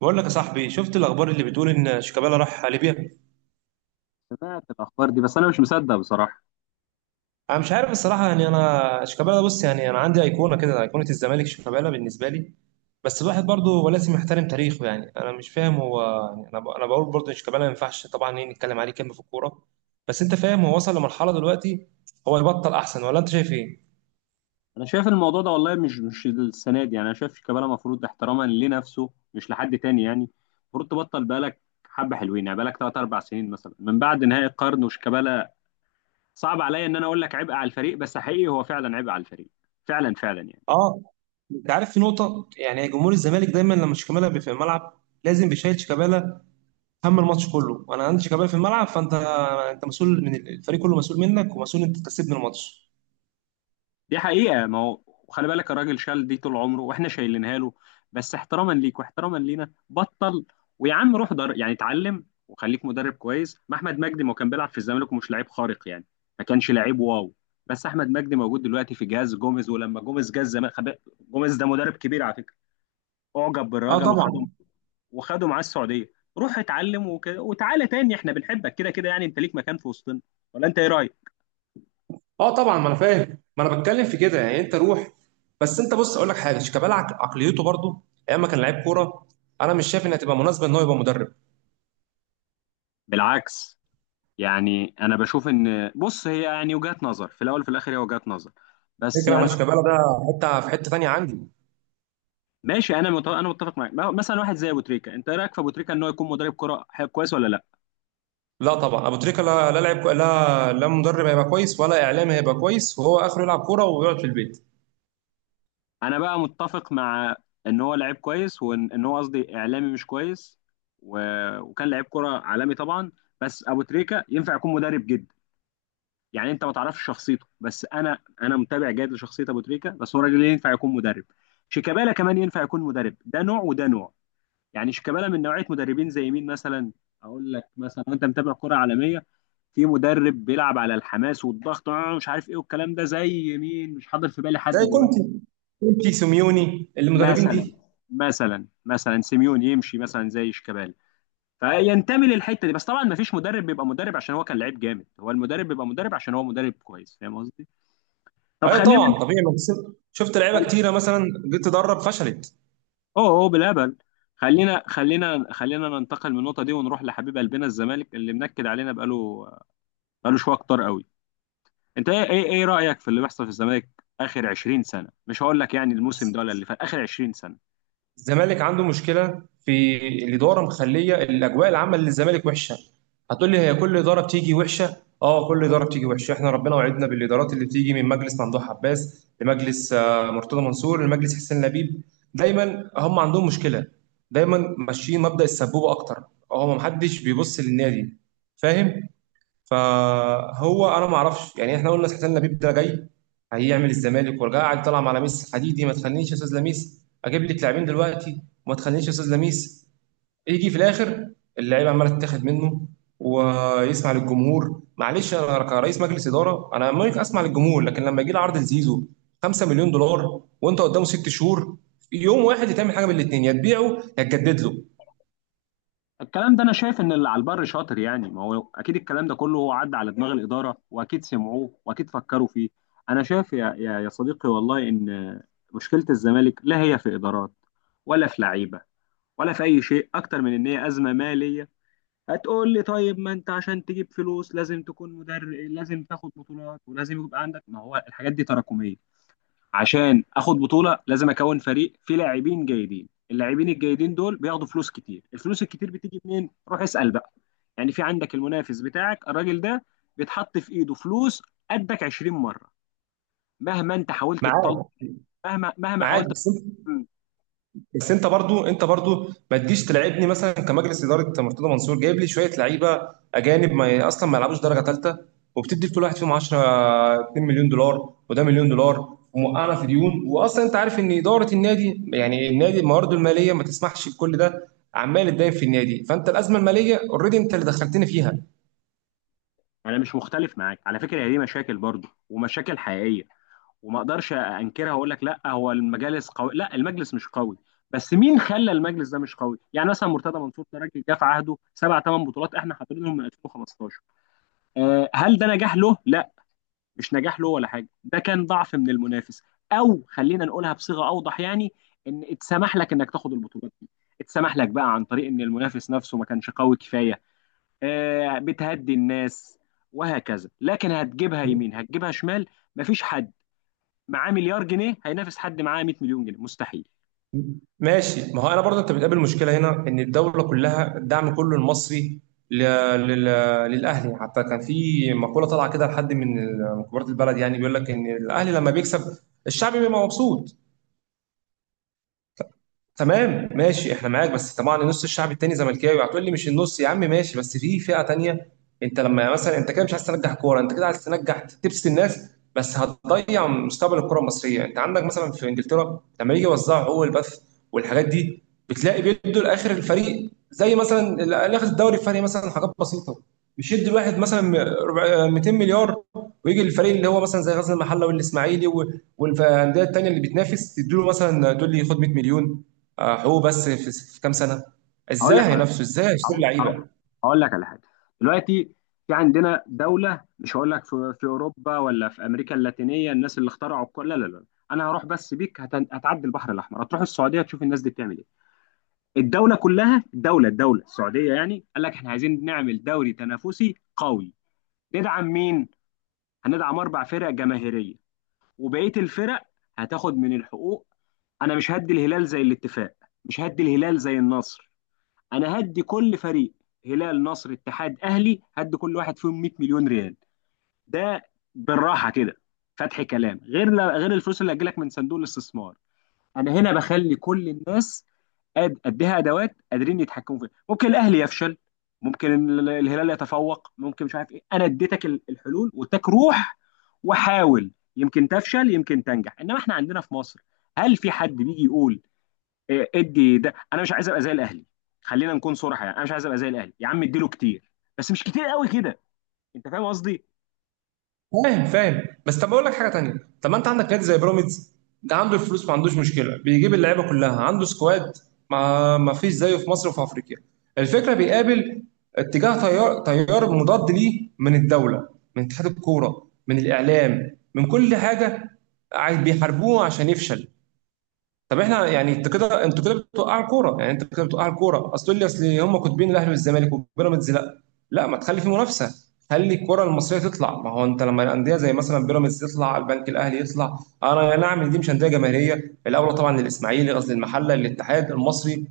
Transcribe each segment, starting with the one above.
بقول لك يا صاحبي، شفت الاخبار اللي بتقول ان شيكابالا راح ليبيا؟ سمعت الاخبار دي بس انا مش مصدق بصراحه. انا مش عارف الصراحه، يعني انا شيكابالا بص، يعني انا عندي ايقونه كده، ايقونه الزمالك شيكابالا بالنسبه لي. بس الواحد برضه ولازم يحترم تاريخه، يعني انا مش فاهم هو. يعني انا بقول برضه ان شيكابالا ما ينفعش طبعا ايه نتكلم عليه كلمه في الكوره. بس انت فاهم هو وصل لمرحله دلوقتي. هو يبطل احسن ولا انت شايف ايه؟ انا شايف الموضوع ده والله مش السنه دي يعني. انا شايف شيكابالا المفروض احتراما لنفسه مش لحد تاني يعني، المفروض تبطل بقالك حبه حلوين، يعني بقالك 3 4 سنين مثلا من بعد نهائي القرن. وشيكابالا صعب عليا ان انا اقول لك عبء على الفريق، بس حقيقي هو فعلا عبء على الفريق، فعلا فعلا يعني. اه. انت عارف في نقطه، يعني جمهور الزمالك دايما لما شيكابالا بيبقى في الملعب لازم بيشيل شيكابالا هم الماتش كله، وانا عندي شيكابالا في الملعب. فانت انت مسؤول من الفريق كله، مسؤول منك، ومسؤول انت تكسبني الماتش. دي حقيقة، ما هو خلي بالك الراجل شال دي طول عمره واحنا شايلينها له، بس احتراما ليك واحتراما لينا بطل. ويا عم روح در، يعني اتعلم وخليك مدرب كويس. ما احمد مجدي ما هو كان بيلعب في الزمالك ومش لعيب خارق يعني، ما كانش لعيب واو. بس احمد مجدي موجود دلوقتي في جهاز جوميز، ولما جوميز جه الزمالك جوميز ده مدرب كبير على فكرة، اعجب اه بالراجل وخده، طبعا. وخده معاه السعودية. روح اتعلم وتعالى تاني، احنا بنحبك كده كده، يعني انت ليك مكان في وسطنا. ولا انت ايه رأيك؟ اه طبعا، ما انا فاهم، ما انا بتكلم في كده، يعني انت روح. بس انت بص اقول لك حاجه، شيكابالا عقليته برضه ايام ما كان لعيب كوره. انا مش شايف انها تبقى مناسبه ان هو يبقى مدرب. بالعكس، يعني انا بشوف ان بص هي يعني وجهات نظر، في الاول وفي الاخر هي وجهات نظر. بس الفكره انا يعني مثلاً- شيكابالا ده حته، في حته تانيه عندي. ماشي، انا متفق، انا متفق معاك. مثلا واحد زي ابو تريكه، انت إيه رايك في ابو تريكه ان هو يكون مدرب كره كويس ولا لا؟ لا طبعا، ابو تريكه لا لا، لعيب لا لا، مدرب هيبقى كويس، ولا اعلامي هيبقى كويس وهو اخره يلعب كوره ويقعد في البيت. انا بقى متفق مع ان هو لعيب كويس، وان هو قصدي اعلامي مش كويس. و... وكان لعيب كره عالمي طبعا. بس ابو تريكه ينفع يكون مدرب جدا، يعني انت ما تعرفش شخصيته، بس انا متابع جيد لشخصيه ابو تريكه، بس هو راجل ينفع يكون مدرب. شيكابالا كمان ينفع يكون مدرب، ده نوع وده نوع. يعني شيكابالا من نوعيه مدربين زي مين مثلا؟ اقول لك مثلا، وانت متابع كره عالميه، في مدرب بيلعب على الحماس والضغط، مش عارف ايه والكلام ده، زي مين؟ مش حاضر في بالي حد زي دلوقتي. كونتي، كونتي سيميوني، المدربين مثلا دي. مثلا سيميون يمشي مثلا زي شيكابالا، فينتمي للحته دي. بس طبعا ما فيش مدرب بيبقى مدرب عشان هو كان لعيب جامد، هو المدرب بيبقى مدرب عشان هو مدرب كويس، فاهم قصدي. طب ايوه خلينا. طبعا طبيعي، ما تسيب- شفت لعيبه اوه. كتيره مثلا جيت تدرب فشلت. اوه بالهبل. خلينا ننتقل من النقطه دي ونروح لحبيب قلبنا الزمالك اللي منكد علينا بقاله شويه كتار قوي. انت ايه رايك في اللي بيحصل في الزمالك؟ اخر 20 سنه، مش هقول لك يعني الموسم ده ولا اللي فات، اخر 20 سنه. الزمالك عنده مشكله في الاداره مخليه الاجواء العامه للزمالك وحشه. هتقول لي هي كل اداره بتيجي وحشه، اه كل اداره بتيجي وحشه، احنا ربنا وعدنا بالادارات اللي بتيجي، من مجلس ممدوح عباس لمجلس آه، مرتضى منصور لمجلس حسين لبيب. دايما هم عندهم مشكله، دايما ماشيين مبدأ السبوبه اكتر. آه، هو محدش بيبص للنادي. فاهم. فهو انا ما اعرفش، يعني احنا قلنا حسين لبيب ده جاي هيعمل الزمالك ورجع قاعد طلع على ميسي حديدي، ما تخلينيش يا استاذ لميس اجيب لك لاعبين دلوقتي، وما تخلينيش يا استاذ لميس. يجي في الاخر اللعيبه عماله تتاخد منه، ويسمع للجمهور. معلش، انا كرئيس مجلس اداره انا ممكن اسمع للجمهور، لكن لما يجي لي عرض لزيزو 5 مليون دولار وانت قدامه ست شهور، يوم واحد يتعمل حاجه من الاثنين، يا تبيعه يا تجدد له. الكلام ده انا شايف ان اللي على البر شاطر، يعني ما هو اكيد الكلام ده كله هو عدى على دماغ الاداره واكيد سمعوه واكيد فكروا فيه. انا شايف يا صديقي، والله ان مشكله الزمالك لا هي في ادارات، ولا في لعيبه، ولا في اي شيء، اكتر من ان هي ازمه ماليه. هتقول لي طيب ما انت عشان تجيب فلوس لازم تكون مدرب لازم تاخد بطولات ولازم يبقى عندك، ما هو الحاجات دي تراكميه. عشان اخد بطوله لازم اكون فريق فيه لاعبين جيدين، اللاعبين الجيدين دول بياخدوا فلوس كتير، الفلوس الكتير بتيجي منين؟ روح اسال بقى. يعني في عندك المنافس بتاعك، الراجل ده بيتحط في ايده فلوس قدك 20 مره، مهما انت حاولت تطلع، معاك. مهما معاك، حاولت. بس. بس انت برضو ما تجيش تلعبني مثلا كمجلس اداره مرتضى منصور جايب لي شويه لعيبه اجانب، ما اصلا ما يلعبوش درجه ثالثه، وبتدي لكل واحد فيهم 10، 2 مليون دولار وده مليون دولار، وموقعنا في ديون، واصلا انت عارف ان اداره النادي، يعني النادي موارده الماليه ما تسمحش بكل ده. عمال اتداين في النادي، فانت الازمه الماليه اوريدي انت اللي دخلتني فيها. انا مش مختلف معاك على فكره، هي دي مشاكل برضه، ومشاكل حقيقيه، وما اقدرش انكرها واقول لك لا هو المجالس قوي لا المجلس مش قوي. بس مين خلى المجلس ده مش قوي؟ يعني مثلا مرتضى منصور ده راجل جه في عهده سبع ثمان بطولات احنا حاطينهم من 2015. هل ده نجاح له؟ لا، مش نجاح له ولا حاجه، ده كان ضعف من المنافس، او خلينا نقولها بصيغه اوضح يعني، ان اتسمح لك انك تاخد البطولات دي، اتسمح لك بقى عن طريق ان المنافس نفسه ما كانش قوي كفايه. بتهدي الناس وهكذا، لكن هتجيبها يمين هتجيبها شمال. مفيش حد معاه مليار جنيه هينافس حد معاه 100 مليون جنيه، مستحيل. ماشي، ما هو انا برضه انت بتقابل مشكله هنا ان الدوله كلها الدعم كله المصري ل- لل- للاهلي. حتى كان في مقوله طالعه كده لحد من من كبار البلد، يعني بيقول لك ان الاهلي لما بيكسب الشعب بيبقى مبسوط. تمام ماشي احنا معاك، بس طبعا نص الشعب التاني زملكاوي. هتقول لي مش النص يا عم، ماشي، بس في فئة تانية. انت لما مثلا انت كده مش عايز تنجح كورة، انت كده عايز تنجح تبسط الناس، بس هتضيع مستقبل الكرة المصرية. انت عندك مثلا في انجلترا لما يجي يوزعوا هو البث والحاجات دي، بتلاقي بيدوا لاخر الفريق زي مثلا اللي اخذ الدوري الفريق مثلا حاجات بسيطة، مش يدي الواحد مثلا 200 مليار، ويجي الفريق اللي هو مثلا زي غزل المحله والاسماعيلي والانديه التانيه اللي بتنافس تديله مثلا، تقول لي خد 100 مليون. آه، هو بس في كام سنه هقول ازاي لك على هينافسوا، ازاي هيشتري هقول لعيبه. هقول لك على حاجه. دلوقتي في عندنا دوله، مش هقول لك في اوروبا ولا في امريكا اللاتينيه الناس اللي اخترعوا الكل، لا لا لا. انا هروح بس بيك، هتعدي البحر الاحمر هتروح السعوديه تشوف الناس دي بتعمل ايه. الدوله كلها، الدوله السعوديه، يعني قال لك احنا عايزين نعمل دوري تنافسي قوي. ندعم مين؟ هندعم اربع فرق جماهيريه، وبقيه الفرق هتاخد من الحقوق. انا مش هدي الهلال زي الاتفاق، مش هدي الهلال زي النصر. انا هدي كل فريق، هلال نصر اتحاد اهلي، هدي كل واحد فيهم 100 مليون ريال. ده بالراحه كده فتح كلام، غير الفلوس اللي هتجيلك من صندوق الاستثمار. انا هنا بخلي كل الناس قد اديها ادوات قادرين يتحكموا فيها. ممكن الاهلي يفشل، ممكن الهلال يتفوق، ممكن مش عارف ايه. انا اديتك الحلول واديتك روح وحاول. يمكن تفشل يمكن تنجح، انما احنا عندنا في مصر هل في حد بيجي يقول ادي ده، انا مش عايز ابقى زي الاهلي؟ خلينا نكون صراحه، يعني انا مش عايز ابقى زي الاهلي يا عم، اديله كتير بس مش كتير قوي كده، انت فاهم قصدي. فاهم فاهم، بس طب اقول لك حاجه تانيه. طب ما انت عندك نادي زي بيراميدز، ده عنده الفلوس، ما عندوش مشكله، بيجيب اللعيبه كلها عنده سكواد ما فيش زيه في مصر وفي افريقيا. الفكره بيقابل اتجاه، تيار مضاد ليه من الدوله، من اتحاد الكوره، من الاعلام، من كل حاجه. بيحاربوه عشان يفشل. طب احنا يعني انت كده، انتوا كده بتوقعوا الكوره، يعني انت كده بتوقعوا الكوره اصل. تقول لي اصل هم كاتبين الاهلي والزمالك وبيراميدز، لا لا، ما تخلي في منافسه، خلي الكره المصريه تطلع. ما هو انت لما الانديه زي مثلا بيراميدز تطلع، البنك الاهلي يطلع، انا يا نعم دي مش انديه جماهيريه الاولى طبعا للاسماعيلي، قصدي المحله، للاتحاد المصري،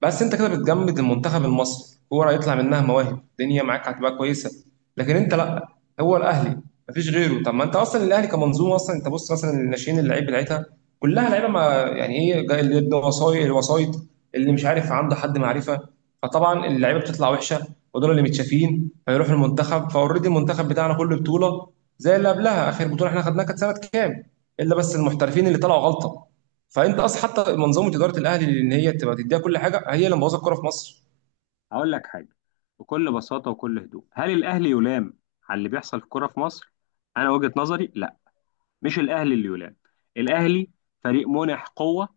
بس انت كده بتجمد المنتخب المصري. كوره يطلع منها مواهب الدنيا معاك هتبقى كويسه، لكن انت لا، هو الاهلي مفيش غيره. طب ما انت اصلا الاهلي كمنظومه اصلا، انت بص مثلا الناشئين، اللعيب بتاعتها كلها لعيبه ما، يعني ايه جاي اللي عنده وسايط، الوسايط اللي مش عارف عنده حد معرفه، فطبعا اللعيبه بتطلع وحشه، ودول اللي متشافين فيروح المنتخب. فاوريدي المنتخب بتاعنا كل بطوله زي اللي قبلها. اخر بطوله احنا خدناها كانت سنه كام؟ الا بس المحترفين اللي طلعوا غلطه. فانت اصلا حتى منظومه اداره الاهلي ان هي تبقى تديها كل حاجه هي اللي مبوظه الكوره في مصر. هقول لك حاجه، بكل بساطه وكل هدوء، هل الاهلي يلام على اللي بيحصل في الكوره في مصر؟ انا وجهه نظري لا، مش الاهلي اللي يلام. الاهلي فريق منح قوه،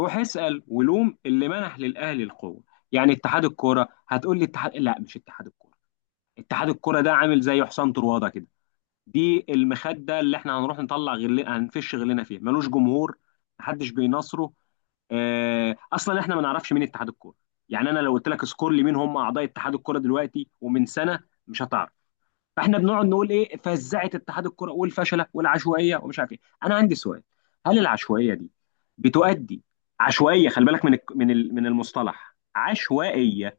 روح اسال ولوم اللي منح للاهلي القوه. يعني اتحاد الكوره؟ هتقول لي اتحاد، لا، مش اتحاد الكوره. اتحاد الكوره ده عامل زي حسام طروادة كده، دي المخدة اللي احنا هنروح هنفش غلنا فيها، ملوش جمهور، محدش بيناصره. اه... اصلا احنا ما نعرفش مين اتحاد الكوره. يعني انا لو قلت لك سكور لي مين هم اعضاء اتحاد الكوره دلوقتي ومن سنه، مش هتعرف. فاحنا بنقعد نقول ايه؟ فزعت اتحاد الكوره والفشله والعشوائيه ومش عارف ايه. انا عندي سؤال، هل العشوائيه دي بتؤدي؟ عشوائيه، خلي بالك من من المصطلح عشوائيه.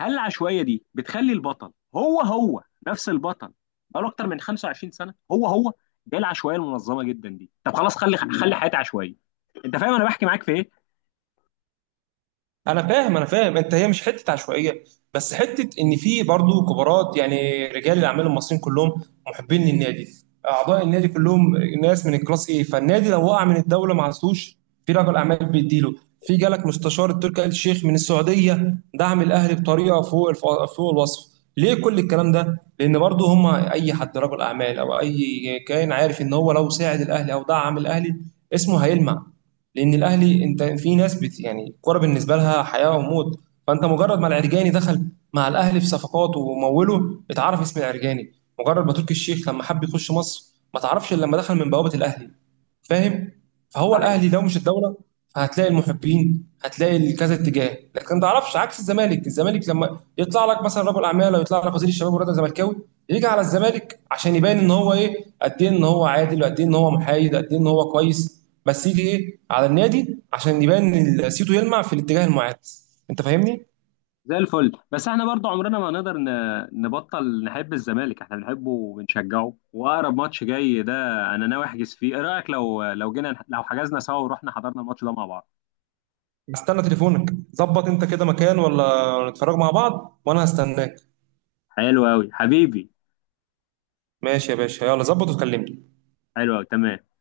هل العشوائيه دي بتخلي البطل هو هو نفس البطل؟ بقاله اكتر من 25 سنه هو هو، ده العشوائيه المنظمه جدا دي. طب خلاص، خلي حياتي عشوائيه، انت فاهم انا بحكي معاك في ايه. انا فاهم انا فاهم، انت هي مش حته عشوائيه، بس حته ان في برضو كبارات، يعني رجال الاعمال المصريين كلهم محبين للنادي، اعضاء النادي كلهم ناس من الكلاس ايه، فالنادي لو وقع من الدوله ما عزوش، في رجل اعمال بيديله، في جالك مستشار التركي آل الشيخ من السعوديه دعم الاهلي بطريقه فوق الوصف. ليه كل الكلام ده؟ لان برضو هم اي حد رجل اعمال او اي كائن عارف ان هو لو ساعد الاهلي او دعم الاهلي اسمه هيلمع، لان الاهلي انت في ناس بت، يعني الكوره بالنسبه لها حياه وموت. فانت مجرد ما العرجاني دخل مع الاهلي في صفقات وموله اتعرف اسم العرجاني، مجرد ما تركي الشيخ لما حب يخش مصر ما تعرفش إلا لما دخل من بوابه الاهلي. فاهم. فهو صحيح الاهلي لو مش الدوله هتلاقي المحبين، هتلاقي كذا اتجاه، لكن ما تعرفش عكس الزمالك. الزمالك لما يطلع لك مثلا رجل اعمال او يطلع لك وزير الشباب والرياضه زملكاوي، يجي على الزمالك عشان يبان ان هو ايه، قد ايه ان هو عادل، وقد ايه ان هو محايد، قد ايه ان هو كويس، بس يجي ايه على النادي عشان يبان ان سيتو يلمع في الاتجاه المعاد. انت فاهمني. زي الفل، بس احنا برضو عمرنا ما نقدر نبطل نحب الزمالك، احنا بنحبه وبنشجعه. واقرب ماتش جاي ده انا ناوي احجز فيه، ايه رايك لو جينا لو حجزنا سوا ورحنا حضرنا الماتش ده مع بعض؟ استنى تليفونك ظبط انت كده مكان ولا، نتفرج مع بعض وانا هستناك. حلو قوي حبيبي. ماشي يا باشا، يلا ظبط وكلمني. حلو قوي، تمام.